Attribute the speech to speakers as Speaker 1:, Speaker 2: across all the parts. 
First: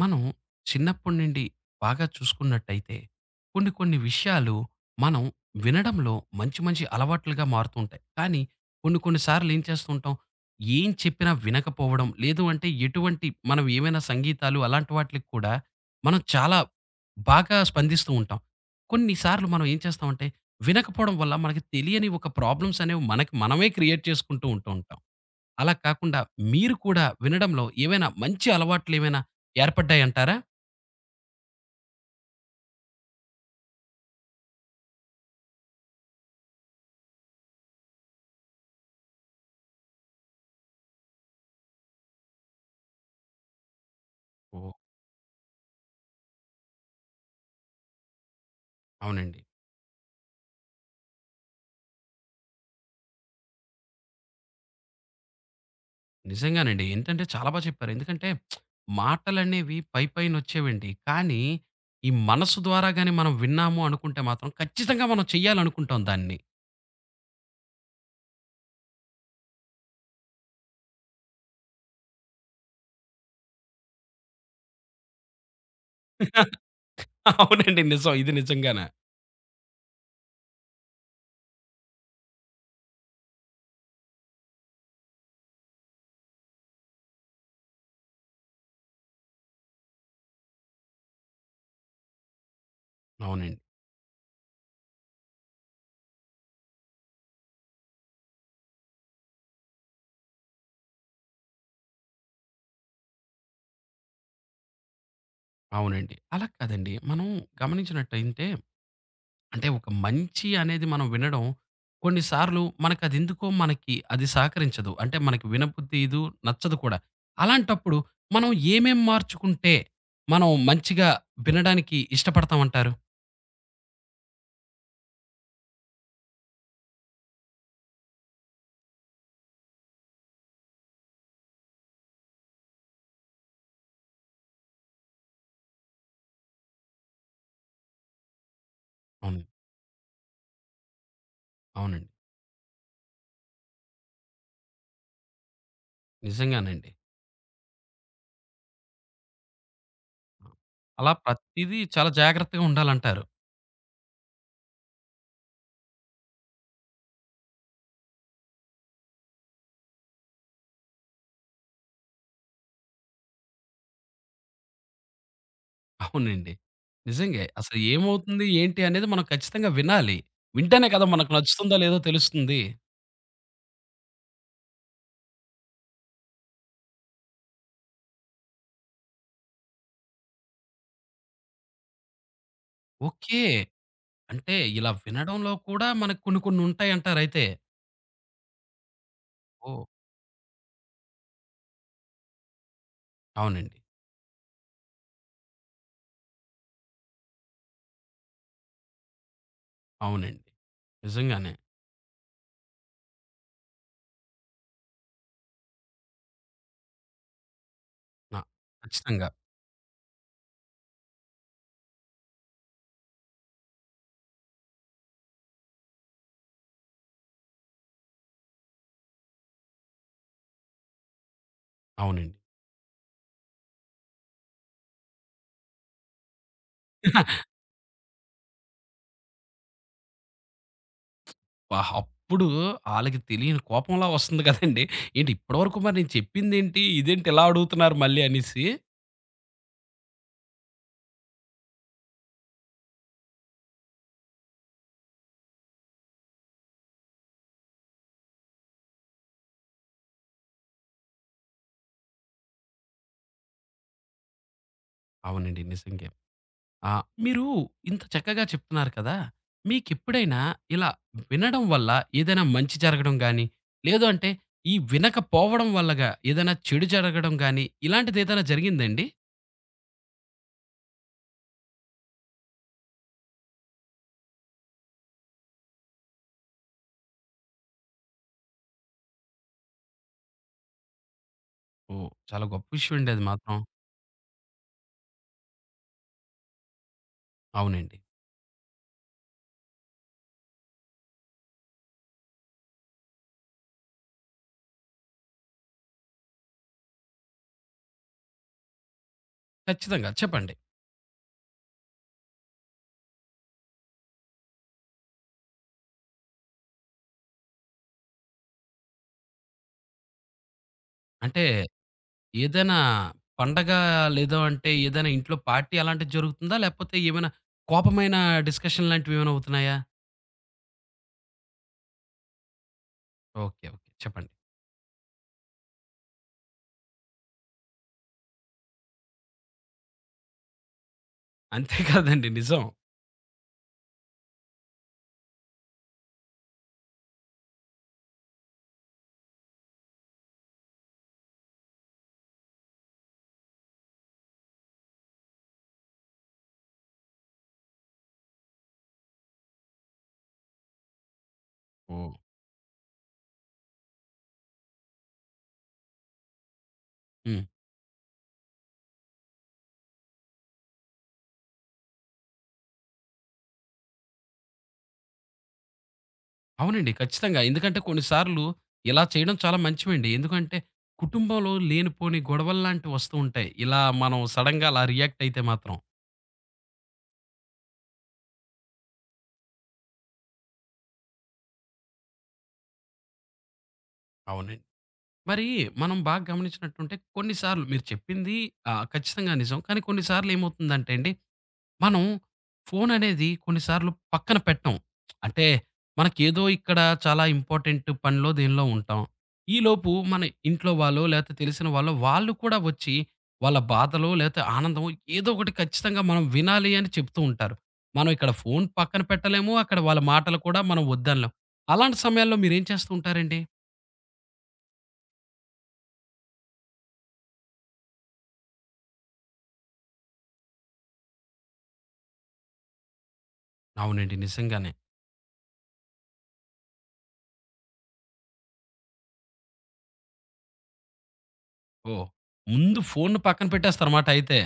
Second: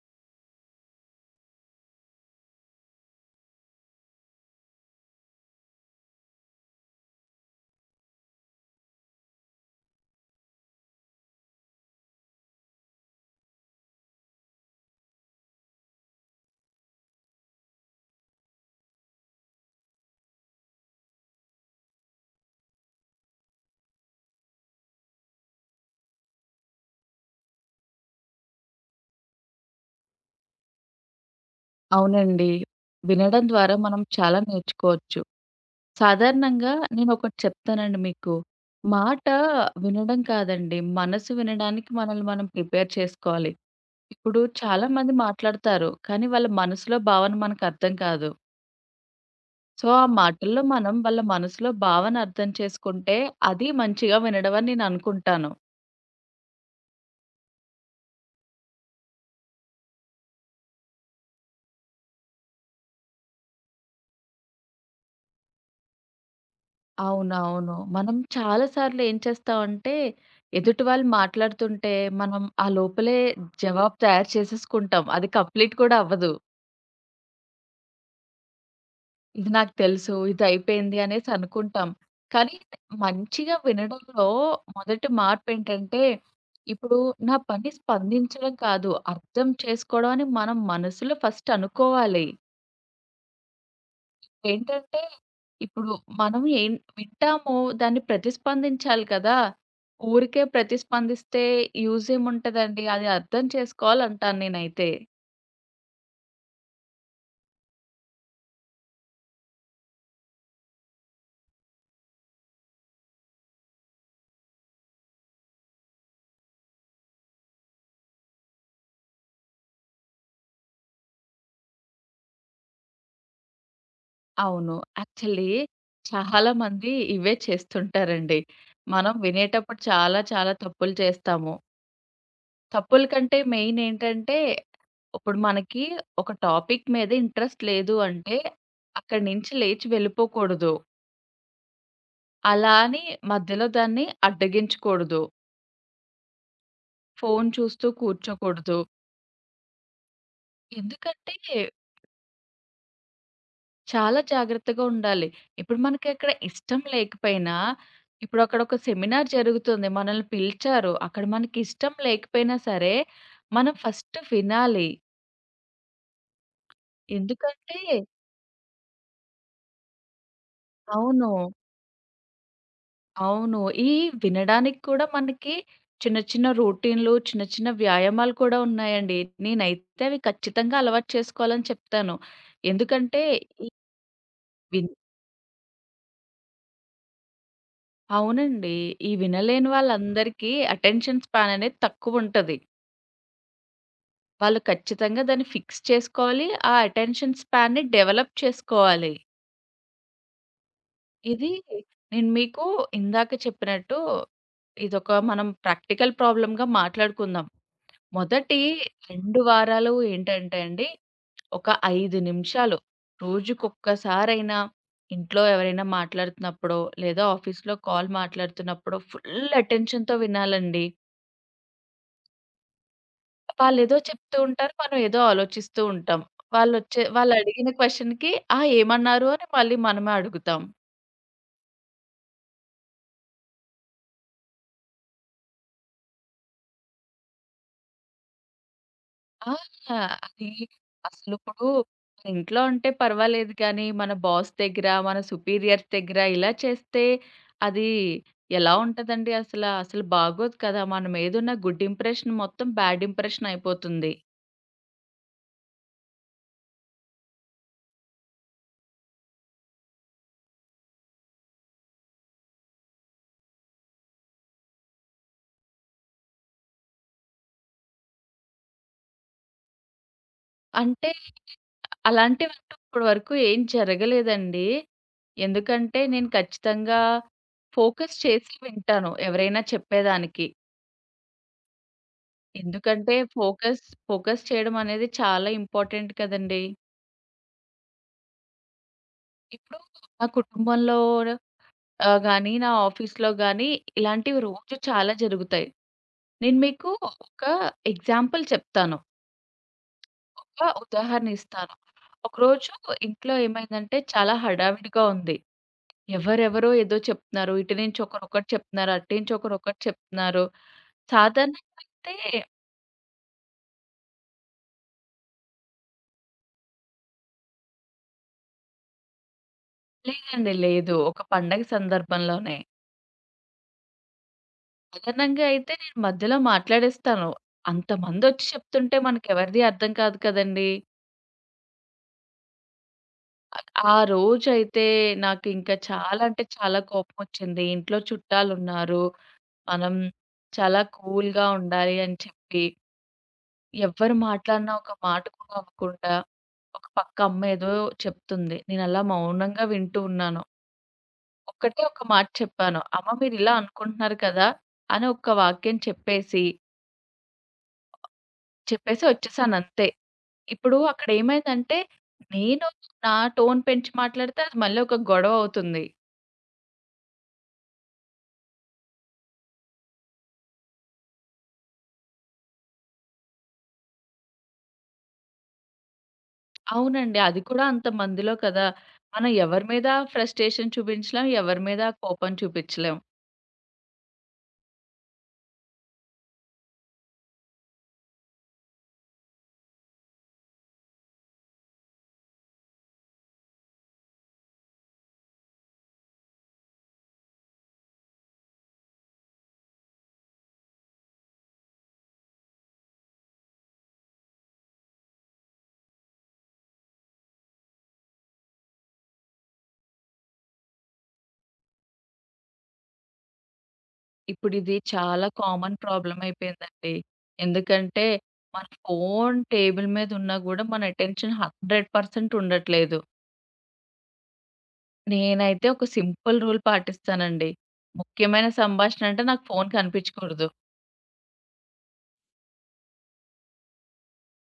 Speaker 1: మనం చిన్నప్పటి నుండి బాగా చూసుకున్నట్టయితే కొన్ని కొన్ని విషయాలు మనం వినడంలో మంచి మంచి అలవాట్లుగా మారుతూ ఉంటాయి. కానీ కొన్ని కొన్ని సార్లు ఏం చేస్తుంటాం, ఏం చెప్పినా వినకపోవడం, లేదు అంటే ఎటువంటి మనం ఏమైనా సంగీతాలు అలాంటి వాటిలకి కూడా మనం చాలా బాగా స్పందిస్తూ ఉంటాం. కొన్ని సార్లు మనం ఏం చేస్తామంటే వినకపోవడం వల్ల మనకి తెలియని ఒక ప్రాబ్లమ్స్ అనేవి మనకి మనమే క్రియేట్ చేసుకుంటూ ఉంటాం. అలా కాకుండా మీరు కూడా వినడంలో ఏవైనా మంచి అలవాట్లేమైనా ఏర్పడ్డాయంటారా?
Speaker 2: అవునండి. వినడం ద్వారా మనం చాలా నేర్చుకోవచ్చు. సాధారణంగా నేనొకటి చెప్తానండి మీకు. మాట వినడం కాదండి. మనసు వినడానికి మనల్ని మనం ప్రిపేర్ చేసుకోవాలి. ఇప్పుడు
Speaker 1: ఓహ్!
Speaker 2: చాలామంది మాట్లాడతారు. కానీ వాళ్ళ మనసులో భావన మనకు అర్థం కాదు.
Speaker 1: అవునండి.
Speaker 2: సో, ఆ మాటల్లో మనం వాళ్ళ మనసులో భావన అర్థం చేసుకుంటే అది మంచిగా వినడం అని నేననుకుంటాను.
Speaker 1: నిజంగానండి. ఏంటంటే చాలా బా చెప్పారు. ఎందుకంటే మాటలనేవి పైపైనొచ్చేవండి. కానీ ఈ మనసు ద్వారా గాని మనం విన్నాము అనుకుంటే మాత్రం ఖచ్చితంగా మనం చెయ్యాలనుకుంటాం దాన్ని.
Speaker 2: అవునవును. మనం చాలా సార్లు ఏం చేస్తామంటే, ఎదుటి వాళ్ళు మాట్లాడుతుంటే, మనం ఆ లోపలే జవాబు తయారు చేసేసుకుంటాం. అది కంప్లీట్ కూడా అవ్వదు.
Speaker 1: అవునండి. నిజం. ఇది నిజంగానే.
Speaker 2: ఇది నాకు తెలుసు, ఇది అయిపోయింది అనేసి అనుకుంటాం. కానీ మంచిగా వినడంలో మొదటి మార్పేంటంటే, ఇప్పుడు నా పని స్పందించడం కాదు, అర్థం చేసుకోవడం అని మనం మనసులో ఫస్ట్ అనుకోవాలి.
Speaker 1: అవునండి.
Speaker 2: ఏంటంటే, ఇప్పుడు మనం ఏం వింటామో దాన్ని ప్రతిస్పందించాలి కదా! ఊరికే ప్రతిస్పందిస్తే యూజ్ ఏముంటదండి? అది అర్థం చేసుకోవాలంటాను నేనైతే.
Speaker 1: అవునండి. అలా కాదండి. మనం గమనించినట్టయింటే అంటే ఒక మంచి అనేది మనం వినడం కొన్నిసార్లు మనకదెందుకో మనకి అది సహకరించదు. అంటే మనకి వినబుద్దియదు, నచ్చదు కూడా. అలాంటప్పుడు మనం ఏమేం మార్చుకుంటే మనం మంచిగా వినడానికి ఇష్టపడతామంటారు?
Speaker 2: అవును. యాక్చువల్లీ చాలామంది ఇవే చేస్తుంటారండి. మనం వినేటప్పుడు చాలా చాలా తప్పులు చేస్తాము. తప్పుల కంటే మెయిన్ ఏంటంటే, ఇప్పుడు మనకి ఒక టాపిక్ మీద ఇంట్రెస్ట్ లేదు అంటే, అక్కడి
Speaker 1: అవును.
Speaker 2: నుంచి లేచి వెళ్ళిపోకూడదు.
Speaker 1: అవునండి.
Speaker 2: అలా అని మధ్యలో దాన్ని అడ్డగించకూడదు.
Speaker 1: నిజంగానండి.
Speaker 2: ఫోను చూస్తూ కూర్చోకూడదు.
Speaker 1: అలా
Speaker 2: ఎందుకంటే,
Speaker 1: ప్రతీదీ చాలా జాగ్రత్తగా ఉండాలంటారు.
Speaker 2: చాలా జాగ్రత్తగా ఉండాలి. ఇప్పుడు మనకక్కడ ఇష్టం లేకపోయినా, ఇప్పుడు అక్కడొక సెమినార్ జరుగుతుంది. మనల్ని పిలిచారు. అక్కడ మనకిష్టం లేకపోయినా సరే, మనం ఫస్ట్ వినాలి.
Speaker 1: అవునండి. నిజంగే. అసలు
Speaker 2: ఎందుకంటే
Speaker 1: ఏమవుతుంది, ఏంటి అనేది మనం ఖచ్చితంగా వినాలి. వింటేనే కదా
Speaker 2: అవును.
Speaker 1: మనకు నచ్చుతుందో లేదో తెలుస్తుంది.
Speaker 2: అవును. ఈ వినడానికి కూడా మనకి చిన్న చిన్న రొటీన్‌లు, చిన్న చిన్న వ్యాయామాలు కూడా ఉన్నాయండి. నేనైతే అవి ఖచ్చితంగా అలవాటు చేసుకోవాలని చెప్తాను. ఎందుకంటే,
Speaker 1: ఓకే.
Speaker 2: ఈ
Speaker 1: అంటే
Speaker 2: విన్
Speaker 1: ఇలా వినడంలో కూడా మనకు కొన్ని కొన్ని ఉంటాయంటారైతే.
Speaker 2: అవునండి. ఈ వినలేని
Speaker 1: ఓహ్!
Speaker 2: వాళ్ళందరికీ అటెన్షన్ స్పాన్ అనేది తక్కువుంటది.
Speaker 1: అవునండి.
Speaker 2: వాళ్ళు ఖచ్చితంగా దాన్ని ఫిక్స్ చేసుకోవాలి. ఆ అటెన్షన్ స్పాన్‌ని డెవలప్ చేసుకోవాలి.
Speaker 1: అవునండి.
Speaker 2: ఇది
Speaker 1: నిజంగానే.
Speaker 2: నేను మీకు ఇందాక చెప్పినట్టు ఇదొక మనం ప్రాక్టికల్ ప్రాబ్లమ్‌గా మాట్లాడుకుందాం.
Speaker 1: ఆ!
Speaker 2: మొదటి
Speaker 1: ఖచ్చితంగా.
Speaker 2: 2 వారాలు ఏంటంటే అండి, ఒక 5 నిమిషాలు రోజుకొక్కసారైనా ఇంట్లో ఎవరైనా మాట్లాడుతున్నప్పుడో, లేదా ఆఫీస్‌లో కాల్ మాట్లాడుతున్నప్పుడో ఫుల్ అటెన్షన్‌తో వినాలండి.
Speaker 1: అవునండి.
Speaker 2: వాళ్ళేదో చెప్తూ ఉంటారు. మనం ఏదో ఆలోచిస్తూ ఉంటాం. వాళ్ళొచ్చే వాళ్ళడిగిన క్వెషన్‌కి ఆ! ఏమన్నారు? అని మళ్ళీ మనమే అడుగుతాం.
Speaker 1: వాహ్! అప్పుడు ఆళ్ళకి తెలియని కోపంలా వస్తుంది కదండీ. ఏంటి ఇప్పటివరకు మరి నేను చెప్పిందేంటి? ఇదేంటి ఇలా అడుగుతున్నారు మళ్ళీ అనేసి.
Speaker 2: ఆ! అది అసలిప్పుడు మన ఇంట్లో అంటే పర్వాలేదు కానీ, మన బాస్ దగ్గర, మన సుపీరియర్స్ దగ్గర ఇలా చేస్తే అది ఎలా ఉంటదండి అసల? అసలు బాగోదు కదా! మన మీదున్న గుడ్ ఇంప్రెషన్ మొత్తం బ్యాడ్ ఇంప్రెషన్ అయిపోతుంది.
Speaker 1: అవునండి. నిజంగే. ఆ! మీరు ఇంత చక్కగా చెప్తున్నారు కదా! మీకెప్పుడైనా ఇలా వినడం వల్ల ఏదైనా మంచి జరగడం గానీ, లేదు అంటే ఈ వినకపోవడం వల్లగా ఏదైనా చెడు జరగడం గానీ, ఇలాంటిదేదైనా జరిగిందండి?
Speaker 2: అంటే అలాంటివంటూ ఇప్పటి వరకు ఏం జరగలేదండి. ఎందుకంటే నేను ఖచ్చితంగా ఫోకస్ చేసి వింటాను ఎవరైనా చెప్పేదానికి.
Speaker 1: ఓహ్! చాలా గొప్ప విషయం అండి
Speaker 2: ఎందుకంటే
Speaker 1: అది మాత్రం.
Speaker 2: ఫోకస్ చేయడం అనేది చాలా ఇంపార్టెంట్ కదండీ!
Speaker 1: అవునండి.
Speaker 2: ఇప్పుడు నా కుటుంబంలో గాని, నా ఆఫీస్‌లో గాని ఇలాంటివి రోజు చాలా జరుగుతాయి. నేను మీకు ఒక ఎగ్జాంపుల్ చెప్తాను.
Speaker 1: ఖచ్చితంగా చెప్పండి.
Speaker 2: ఒక ఉదాహరణ ఇస్తాను. ఒకరోజు ఇంట్లో ఏమైందంటే చాలా హడావిడిగా ఉంది. ఎవరెవరో ఏదో చెప్తున్నారు. ఇటు నుంచి ఒకరొకటి చెప్తున్నారు. అటు నుంచి ఒకరొకటి చెప్తున్నారు.
Speaker 1: అంటే
Speaker 2: సాధారణంగా అయితే
Speaker 1: ఏదైనా పండగ లేదా అంటే ఏదైనా ఇంట్లో పార్టీ అలాంటిది జరుగుతుందా? లేకపోతే ఏమైనా కోపమైన డిస్కషన్ లాంటివి ఏమైనా అవుతున్నాయా?
Speaker 2: లేదండి. లేదు. ఒక పండగ సందర్భంలోనే.
Speaker 1: ఓకే. ఓకే. చెప్పండి.
Speaker 2: సాధారణంగా అయితే నేను మధ్యలో మాట్లాడేస్తాను. అంతమందొచ్చి చెప్తుంటే మనకెవరిది అర్థం కాదు కదండీ!
Speaker 1: అంతే కాదండి నిజం.
Speaker 2: ఆహ్, ఆ రోజైతే నాకింకా చాలా అంటే చాలా కోపమొచ్చింది. ఇంట్లో చుట్టాలున్నారు. మనం చాలా కూల్‌గా ఉండాలి అని చెప్పి ఎవ్వరు మాట్లాడినా ఒక మాట కూడా అనకుండా, ఒక పక్క అమ్మేదో చెప్తుంది. నేనలా మౌనంగా వింటూ ఉన్నాను. ఒక్కటే ఒక
Speaker 1: ఓహ్!
Speaker 2: మాట చెప్పాను. "అమ్మ మీరిలా అనుకుంటున్నారు కదా!" అని ఒక్క వాక్యం చెప్పేసి,
Speaker 1: హ్మ్.
Speaker 2: చెప్పేసి వచ్చేసానంతే. ఇప్పుడు అక్కడేమైందంటే, నేను నా టోన్ పెంచి మాట్లాడితే అది మళ్ళీ ఒక గొడవ అవుతుంది.
Speaker 1: అవునండి. ఖచ్చితంగా. ఎందుకంటే కొన్ని సార్లు ఇలా చేయడం చాలా మంచివండి. ఎందుకంటే కుటుంబంలో లేనిపోని గొడవలు లాంటివి వస్తూ ఉంటాయి. ఇలా మనం సడెన్‌గా అలా రియాక్ట్ అయితే మాత్రం.
Speaker 2: అవునండి. అది కూడా అంత మందిలో కదా! మనం ఎవరి మీద ఫ్రస్ట్రేషన్ చూపించలేం. ఎవరి మీద కోపం చూపించలేం.
Speaker 1: అవునండి. మరి మనం బాగా గమనించినట్టుంటే కొన్నిసార్లు మీరు చెప్పింది ఆహ్, ఖచ్చితంగా నిజం. కానీ కొన్నిసార్లు ఏమవుతుందంటే అండి, మనం ఫోన్ అనేది కొన్నిసార్లు పక్కన పెట్టం. అంటే మనకేదో ఇక్కడ చాలా ఇంపార్టెంట్ పనిలో దేనిలో ఉంటాం. ఈలోపు మన ఇంట్లో వాళ్ళో లేతే తెలిసిన వాళ్ళో వాళ్ళు కూడా వచ్చి వాళ్ళ బాధలో లేతే ఆనందమో ఏదో ఒకటి ఖచ్చితంగా మనం వినాలి అని చెప్తూ ఉంటారు. మనం ఇక్కడ ఫోన్ పక్కన పెట్టలేము. అక్కడ వాళ్ళ మాటలు కూడా మనం వద్దనలేం. అలాంటి సమయాల్లో మీరేం చేస్తూ ఉంటారండి?
Speaker 2: ఇప్పుడిది చాలా కామన్ ప్రాబ్లమ్ అయిపోయిందండి. ఎందుకంటే, మన ఫోను టేబుల్ మీద ఉన్నా గూడా మన అటెన్షన్ 100% ఉండట్లేదు.
Speaker 1: అవునండి. నిజంగానే.
Speaker 2: నేనైతే ఒక సింపుల్ రూల్ పాటిస్తానండి. ముఖ్యమైన సంభాషణ అంటే నాకు ఫోను కనిపించకూడదు.
Speaker 1: ఓహ్! ముందు ఫోన్‌ని పక్కన పెట్టేస్తారమాట అయితే.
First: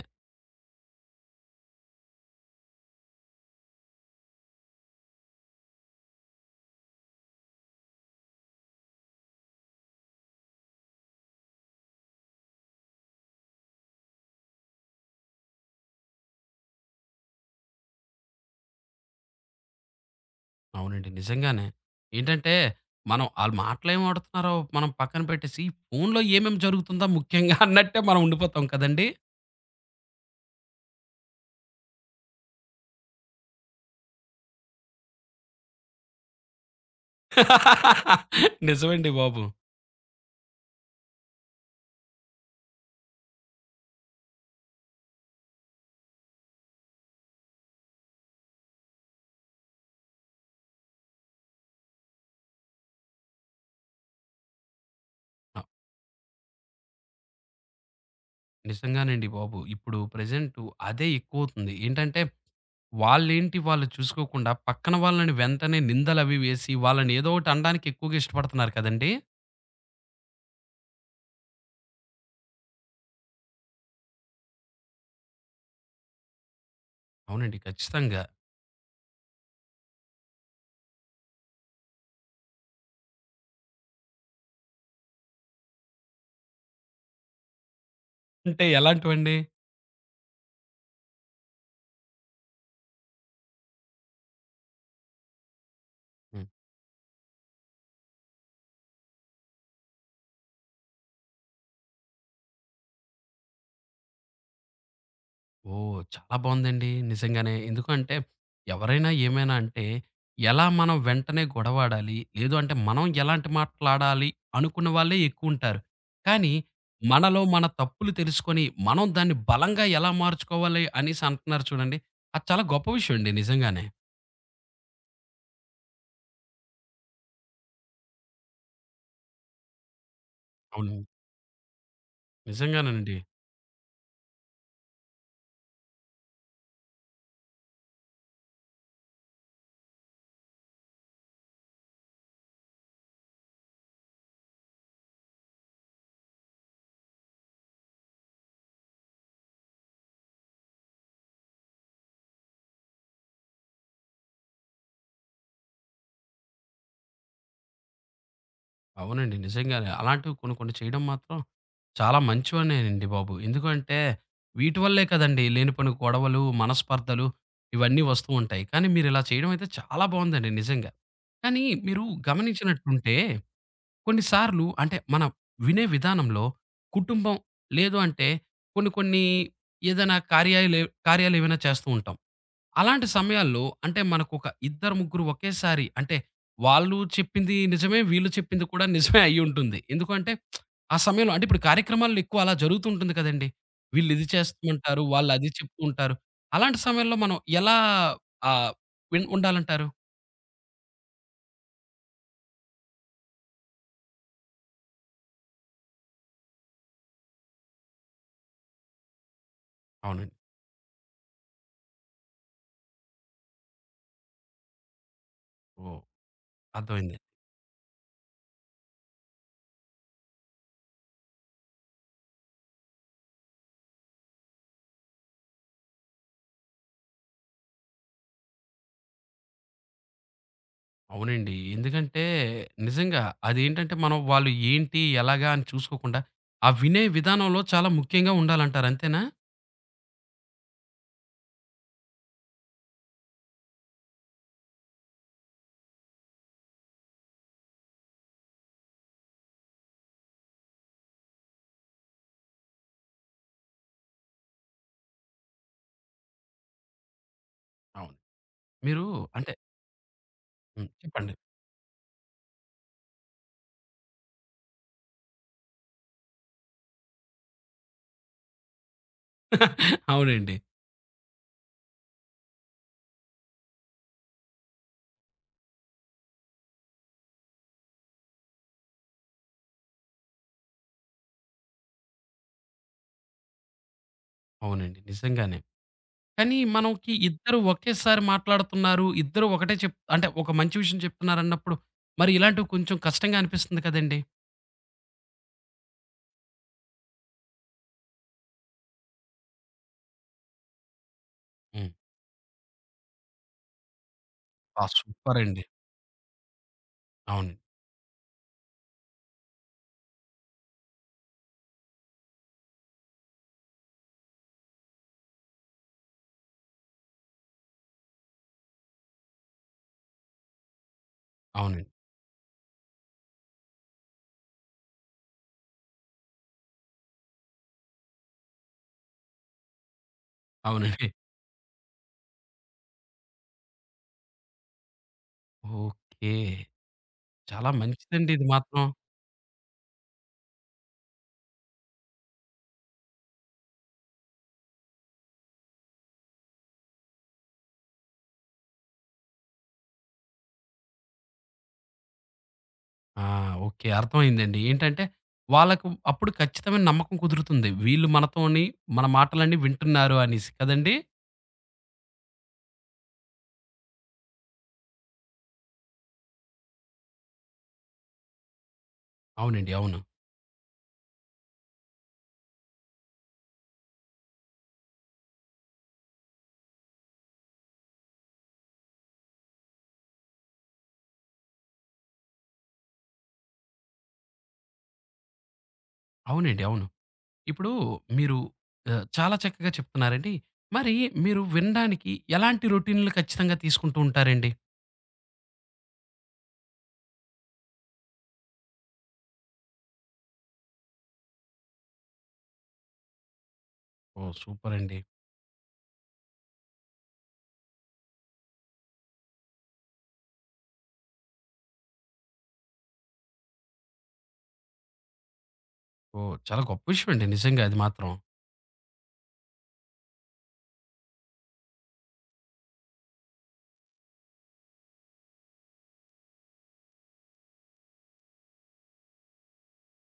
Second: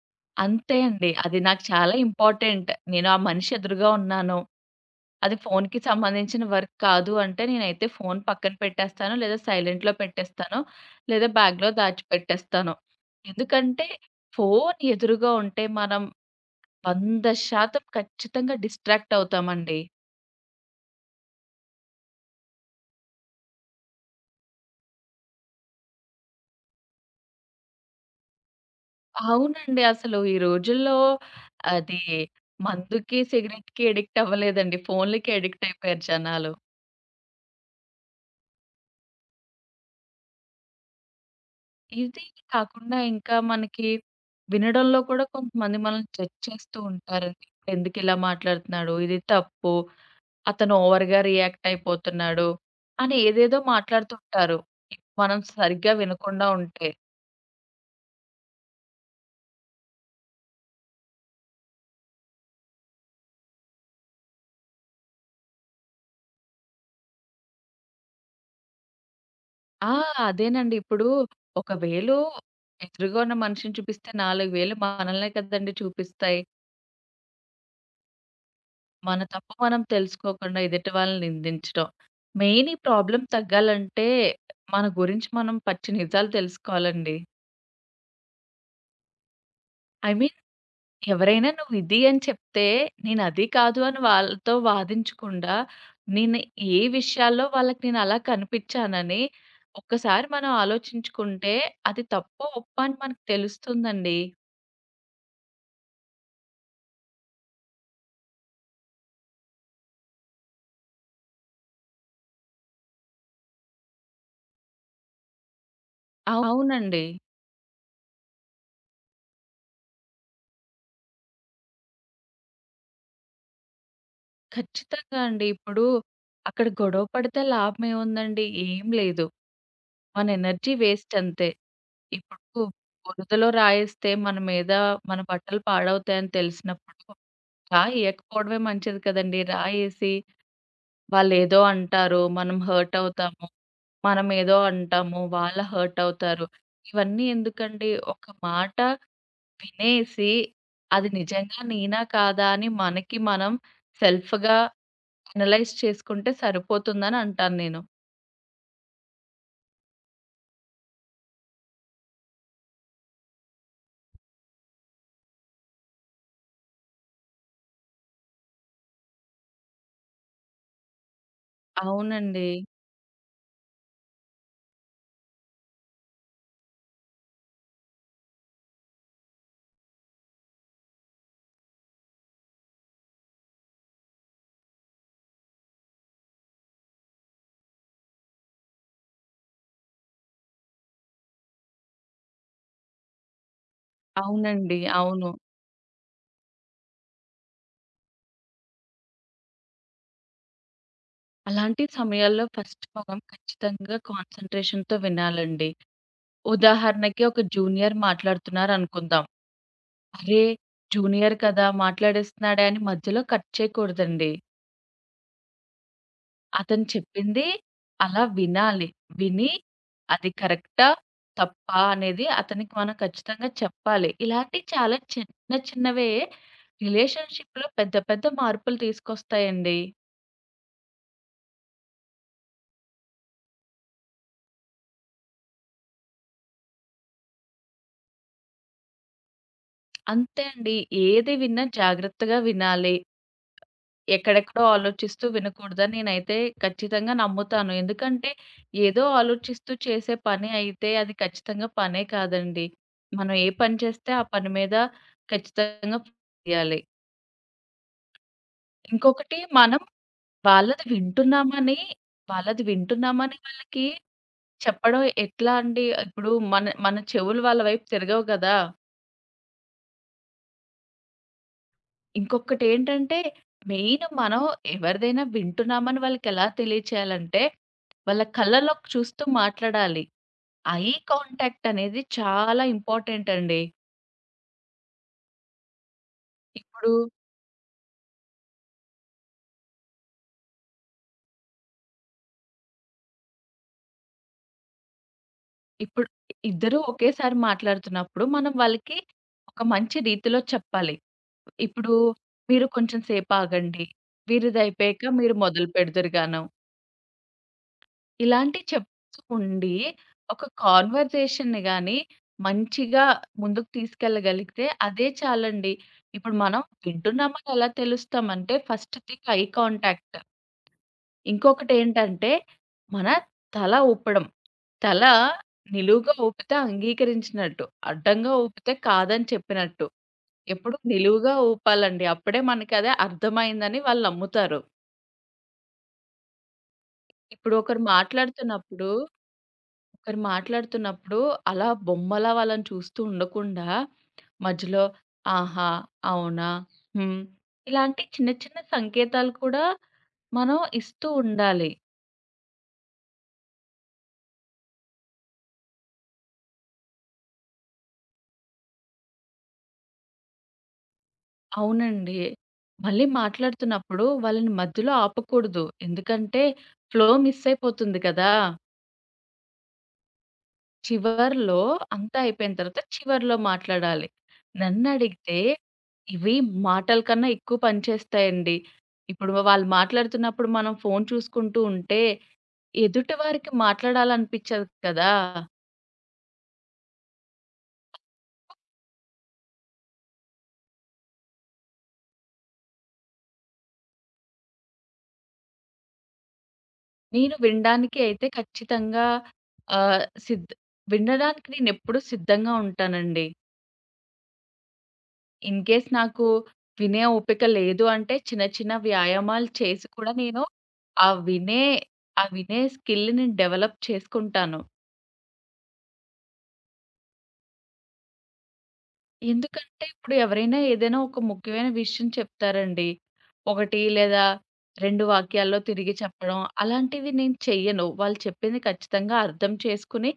Speaker 2: అంతే అండి. అది నాకు చాలా ఇంపార్టెంట్. నేను ఆ మనిషి ఎదురుగా ఉన్నాను. అది ఫోన్‌కి సంబంధించిన వర్క్ కాదు అంటే నేనైతే ఫోన్ పక్కన పెట్టేస్తాను. లేదా సైలెంట్‌లో పెట్టేస్తాను. లేదా బ్యాగ్‌లో దాచిపెట్టేస్తాను. ఎందుకంటే ఫోన్ ఎదురుగా ఉంటే మనం 100% ఖచ్చితంగా డిస్ట్రాక్ట్ అవుతామండి.
Speaker 1: అవునండి. నిజంగానే. ఏంటంటే, మనం ఆళ్ళు మాటలేమాడుతున్నారో మనం పక్కన పెట్టేసి, ఫోన్‌లో ఏమేమి జరుగుతుందా ముఖ్యంగా అన్నట్టే మనం ఉండిపోతాం కదండీ!
Speaker 2: అవునండి. అసలు ఈ రోజుల్లో అది మందుకి, సిగరెట్‌కి అడిక్ట్ అవ్వలేదండి. ఫోన్‌లకి అడిక్ట్ అయిపోయారు జనాలు.
Speaker 1: నిజమండి బాబు.
Speaker 2: ఇది కాకుండా ఇంకా మనకి వినడంలో కూడా కొంతమంది మనల్ని జడ్జ్ చేస్తూ ఉంటారండి. ఎందుకిలా మాట్లాడుతున్నాడు? ఇది తప్పు. అతను ఓవర్‌గా రియాక్ట్ అయిపోతున్నాడు. అని ఏదేదో మాట్లాడుతుంటారు. మనం
Speaker 1: అ!
Speaker 2: సరిగ్గా వినకుండా ఉంటే.
Speaker 1: నిజంగానండి బాబు. ఇప్పుడు ప్రెజెంటు అదే ఎక్కువవుతుంది. ఏంటంటే, వాళ్ళేంటి వాళ్ళు చూసుకోకుండా, పక్కన వాళ్ళని వెంటనే నిందలవి వేసి, వాళ్ళని ఏదో ఒకటి అనడానికి ఎక్కువగా ఇష్టపడుతున్నారు కదండీ!
Speaker 2: ఆ! అదేనండి. ఇప్పుడు ఒక వేలు ఎదురుగా ఉన్న మనిషిని చూపిస్తే 4 వేలు మనల్నే కదండీ చూపిస్తాయి.
Speaker 1: అవునండి. ఖచ్చితంగా.
Speaker 2: మన తప్పు మనం తెలుసుకోకుండా ఎదుటి వాళ్ళని నిందించడం. మెయిన్ ఈ ప్రాబ్లమ్ తగ్గాలంటే మన గురించి మనం పచ్చి నిజాలు తెలుసుకోవాలండి.
Speaker 1: అంటే ఎలాంటివండి?
Speaker 2: ఐ మీన్ ఎవరైనా నువ్వు ఇది అని చెప్తే నేను అది కాదు అని వాళ్ళతో వాదించకుండా, నేను ఏ విషయాల్లో వాళ్ళకి నేను అలా కనిపించానని ఒక్కసారి మనం ఆలోచించుకుంటే అది తప్పో, ఒప్పో అని మనకు తెలుస్తుందండి.
Speaker 1: ఓహ్! చాలా బావుందండి. నిజంగానే. ఎందుకంటే ఎవరైనా ఏమైనా అంటే ఎలా మనం వెంటనే గొడవాడాలి, లేదు అంటే మనం ఎలాంటి మాటలాడాలి అనుకున్న వాళ్ళే ఎక్కువుంటారు. కానీ
Speaker 2: అవునండి.
Speaker 1: మనలో మన తప్పులు తెలుసుకొని మనం దాన్ని బలంగా ఎలా మార్చుకోవాలి అనేసి అంటున్నారు చూడండి. అది చాలా గొప్ప విషయం అండి నిజంగానే.
Speaker 2: ఖచ్చితంగా అండి. ఇప్పుడు అక్కడ గొడవ పడితే లాభమేముందండి? ఏం లేదు. మన ఎనర్జీ
Speaker 1: అవును.
Speaker 2: వేస్ట్ అంతే. ఇప్పుడు
Speaker 1: నిజంగానేనండి.
Speaker 2: బురదలో రాయేస్తే మన మీద మన బట్టలు పాడవుతాయని తెలిసినప్పుడు రాయి ఎయకపోవడమే మంచిది కదండీ! రాయేసి వాళ్ళేదో అంటారు. మనం హర్ట్ అవుతాము. మనమేదో అంటాము. వాళ్ళు హర్ట్ అవుతారు. ఇవన్నీ ఎందుకండి? ఒక మాట వినేసి అది నిజంగా నేనా? కాదా? అని మనకి మనం సెల్ఫ్‌గా అనలైజ్ చేసుకుంటే సరిపోతుందని అంటాను నేను.
Speaker 1: అవునండి. నిజంగానే అలాంటివి కొన్ని కొన్ని చేయడం మాత్రం చాలా మంచివనేనండి బాబు. ఎందుకంటే వీటి వల్లే కదండీ లేనిపోని గొడవలు, మనస్పర్ధలు ఇవన్నీ వస్తూ ఉంటాయి. కానీ మీరిలా చేయడం అయితే చాలా బావుందండి నిజంగా. కానీ మీరు
Speaker 2: అవునండి.
Speaker 1: గమనించినట్టుంటే కొన్ని సార్లు అంటే మన వినే విధానంలో కుటుంబం లేదు అంటే కొన్ని కొన్ని ఏదైనా కార్యాలు కార్యాలేవైనా చేస్తూ ఉంటాం. అలాంటి సమయాల్లో అంటే మనకొక ఇద్దరు, ముగ్గురు ఒకేసారి అంటే వాళ్ళు చెప్పింది నిజమే, వీళ్ళు చెప్పింది కూడా నిజమే అయ్యుంటుంది. ఎందుకంటే ఆ సమయంలో అంటే ఇప్పుడు కార్యక్రమాల్లో ఎక్కువ అలా జరుగుతూ ఉంటుంది కదండీ. వీళ్ళిది
Speaker 2: అవునండి.
Speaker 1: చేస్తూంటారు,
Speaker 2: అవును.
Speaker 1: వాళ్ళది చెప్తూ ఉంటారు. అలాంటి సమయంలో మనం ఎలా ఆహ్, ఉండాలంటారు?
Speaker 2: అలాంటి సమయాల్లో ఫస్ట్ మనం ఖచ్చితంగా కాన్సంట్రేషన్‌తో వినాలండి. ఉదాహరణకి ఒక జూనియర్ మాట్లాడుతున్నారనుకుందాం.
Speaker 1: అవునండి.
Speaker 2: అరే! జూనియర్ కదా! మాట్లాడేస్తున్నాడే అని మధ్యలో కట్ చేయకూడదండి.
Speaker 1: ఓహ్!
Speaker 2: అతను
Speaker 1: అర్థమైంది.
Speaker 2: చెప్పింది అలా వినాలి. విని అది కరెక్టా? తప్పా? అనేది అతనికి మనం ఖచ్చితంగా చెప్పాలి. ఇలాంటి చాలా చిన్న చిన్నవే రిలేషన్‌షిప్‌లో పెద్ద పెద్ద మార్పులు తీసుకొస్తాయండి.
Speaker 1: అవునండి. ఎందుకంటే నిజంగా అదేంటంటే మనం వాళ్ళు ఏంటి, ఎలాగా అని చూసుకోకుండా ఆ వినే విధానంలో చాలా ముఖ్యంగా ఉండాలంటారు. అంతేనా?
Speaker 2: అంతే అండి. ఏది విన్నా జాగ్రత్తగా వినాలి. ఎక్కడెక్కడో ఆలోచిస్తూ వినకూడదని నేనైతే ఖచ్చితంగా నమ్ముతాను. ఎందుకంటే, ఏదో ఆలోచిస్తూ చేసే పని అయితే అది ఖచ్చితంగా పనే కాదండి. మనం ఏ పని చేస్తే ఆ పని మీద ఖచ్చితంగా చేయాలి.
Speaker 1: అవును. మీరు
Speaker 2: ఇంకొకటి
Speaker 1: అంటే
Speaker 2: మనం వాళ్ళది
Speaker 1: హ్మ్. చెప్పండి.
Speaker 2: వింటున్నామని, వాళ్ళది వింటున్నామని వాళ్ళకి చెప్పడం ఎట్లా అండి, ఇప్పుడు మన మన చెవులు వాళ్ళ వైపు తిరగవు గదా!
Speaker 1: అవునండి.
Speaker 2: ఇంకొకటేంటంటే, మెయిన్ మనం ఎవరిదైనా వింటున్నామని వాళ్ళకెలా తెలియచేయాలంటే, వాళ్ళ కళ్ళలోకి చూస్తూ మాట్లాడాలి. ఐ కాంటాక్ట్ అనేది చాలా ఇంపార్టెంట్ అండి.
Speaker 1: అవునండి. నిజంగానే. కానీ
Speaker 2: ఇప్పుడు,
Speaker 1: మనకి ఇద్దరు ఒకేసారి మాట్లాడుతున్నారు. ఇద్దరు ఒకటే అంటే ఒక మంచి విషయం చెప్తున్నారన్నప్పుడు మరి ఇలాంటివి కొంచెం కష్టంగా అనిపిస్తుంది కదండీ!
Speaker 2: ఇప్పుడు ఇద్దరూ ఒకేసారి మాట్లాడుతున్నప్పుడు మనం వాళ్ళకి ఒక మంచి రీతిలో చెప్పాలి.
Speaker 1: హ్మ్.
Speaker 2: ఇప్పుడు మీరు కొంచెం సేపు ఆగండి.
Speaker 1: ఆ!
Speaker 2: వీరిదైపోయాక మీరు
Speaker 1: సూపర్ అండి.
Speaker 2: మొదలు పెడదురుగాను.
Speaker 1: అవును.
Speaker 2: ఇలాంటివి చెప్తూ ఉండి, ఒక కాన్వర్జేషన్‌ని గాని మంచిగా ముందుకు తీసుకెళ్ళగలిగితే అదే చాలండి. ఇప్పుడు మనం వింటున్నామని ఎలా తెలుస్తామంటే ఫస్ట్ థింగ్ ఐ కాంటాక్ట్.
Speaker 1: అవునండి.
Speaker 2: ఇంకొకటేంటంటే మన తల ఊపడం. తల నిలువుగా ఊపితే అంగీకరించినట్టు, అడ్డంగా ఊపితే కాదని చెప్పినట్టు. ఎప్పుడు
Speaker 1: అవునండి.
Speaker 2: నిలువుగా ఊపాలండి. అప్పుడే మనకది అర్థమైందని వాళ్ళు నమ్ముతారు.
Speaker 1: ఓకే.
Speaker 2: ఇప్పుడు
Speaker 1: చాలా
Speaker 2: ఒకరు
Speaker 1: మంచిదండి ఇది మాత్రం.
Speaker 2: మాట్లాడుతున్నప్పుడు ఒకరు మాట్లాడుతున్నప్పుడు అలా బొమ్మలా వాళ్ళని చూస్తూ ఉండకుండా, మధ్యలో ఆహా! అవునా? హ్మ్. ఇలాంటి చిన్న చిన్న సంకేతాలు కూడా మనం ఇస్తూ ఉండాలి.
Speaker 1: ఆ! ఓకే. అర్థమైందండి. ఏంటంటే వాళ్ళకు అప్పుడు ఖచ్చితమైన నమ్మకం కుదురుతుంది. వీళ్ళు మనతోని మన మాటలన్నీ వింటున్నారు అనేసి కదండీ!
Speaker 2: అవునండి. మళ్ళీ మాట్లాడుతున్నప్పుడు వాళ్ళని మధ్యలో ఆపకూడదు. ఎందుకంటే ఫ్లో మిస్ అయిపోతుంది కదా!
Speaker 1: అవునండి. అవును.
Speaker 2: చివర్లో అంతా అయిపోయిన తర్వాత చివర్లో మాట్లాడాలి. నన్నడిగితే ఇవి మాటల కన్నా ఎక్కువ పనిచేస్తాయండి. ఇప్పుడు వాళ్ళు మాట్లాడుతున్నప్పుడు మనం ఫోన్ చూసుకుంటూ ఉంటే ఎదుటి వారికి మాట్లాడాలనిపించదు కదా!
Speaker 1: అవునండి. అవును. ఇప్పుడు మీరు ఆహ్, చాలా చక్కగా చెప్తున్నారండి. మరి మీరు వినడానికి ఎలాంటి రొటీన్‌లు ఖచ్చితంగా తీసుకుంటూ ఉంటారండి?
Speaker 2: నేను వినడానికి అయితే ఖచ్చితంగా ఆహ్, సిద్ వినడానికి నేనెప్పుడూ సిద్ధంగా ఉంటానండి.
Speaker 1: ఓహ్! సూపరండి.
Speaker 2: ఇన్ కేస్ నాకు వినే ఓపిక లేదు అంటే, చిన్న చిన్న వ్యాయామాలు చేసి కూడా నేను ఆ వినే ఆ వినే స్కిల్‌ని డెవలప్ చేసుకుంటాను.
Speaker 1: ఓహ్! చాలా గొప్ప విషయమండి నిజంగా అది మాత్రం.
Speaker 2: ఎందుకంటే, ఇప్పుడు ఎవరైనా ఏదైనా ఒక ముఖ్యమైన విషయం చెప్తారండి. ఒకటి లేదా 2 వాక్యాల్లో తిరిగి చెప్పడం. అలాంటివి నేను చెయ్యను. వాళ్ళు చెప్పింది ఖచ్చితంగా అర్థం చేసుకుని,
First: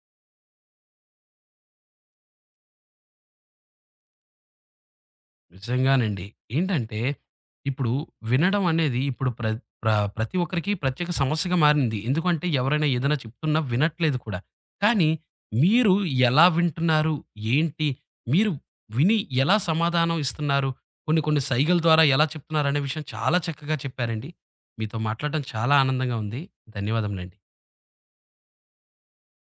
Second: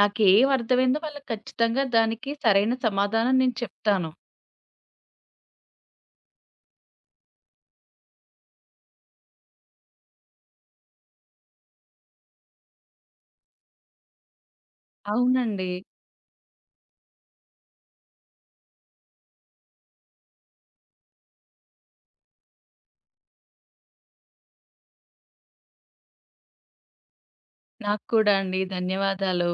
Speaker 2: నాకేం అర్థమైందో వాళ్ళకి ఖచ్చితంగా దానికి సరైన సమాధానం నేను చెప్తాను.
Speaker 1: నిజంగానండి. ఏంటంటే, ఇప్పుడు వినడం అనేది ఇప్పుడు ప్ర ప్ర ప్రతి ఒక్కరికి ప్రత్యేక సమస్యగా మారింది. ఎందుకంటే, ఎవరైనా ఏదైనా చెప్తున్నా వినట్లేదు కూడా. కానీ,
Speaker 2: అవునండి.
Speaker 1: మీరు ఎలా వింటున్నారు? ఏంటి? మీరు విని ఎలా సమాధానం ఇస్తున్నారు? కొన్ని కొన్ని సైగల ద్వారా ఎలా చెప్తున్నారు అనే విషయం చాలా చక్కగా చెప్పారండి. మీతో మాట్లాడడం చాలా ఆనందంగా ఉంది. ధన్యవాదములండి.
Speaker 2: నాకు కూడా అండి. ధన్యవాదాలు.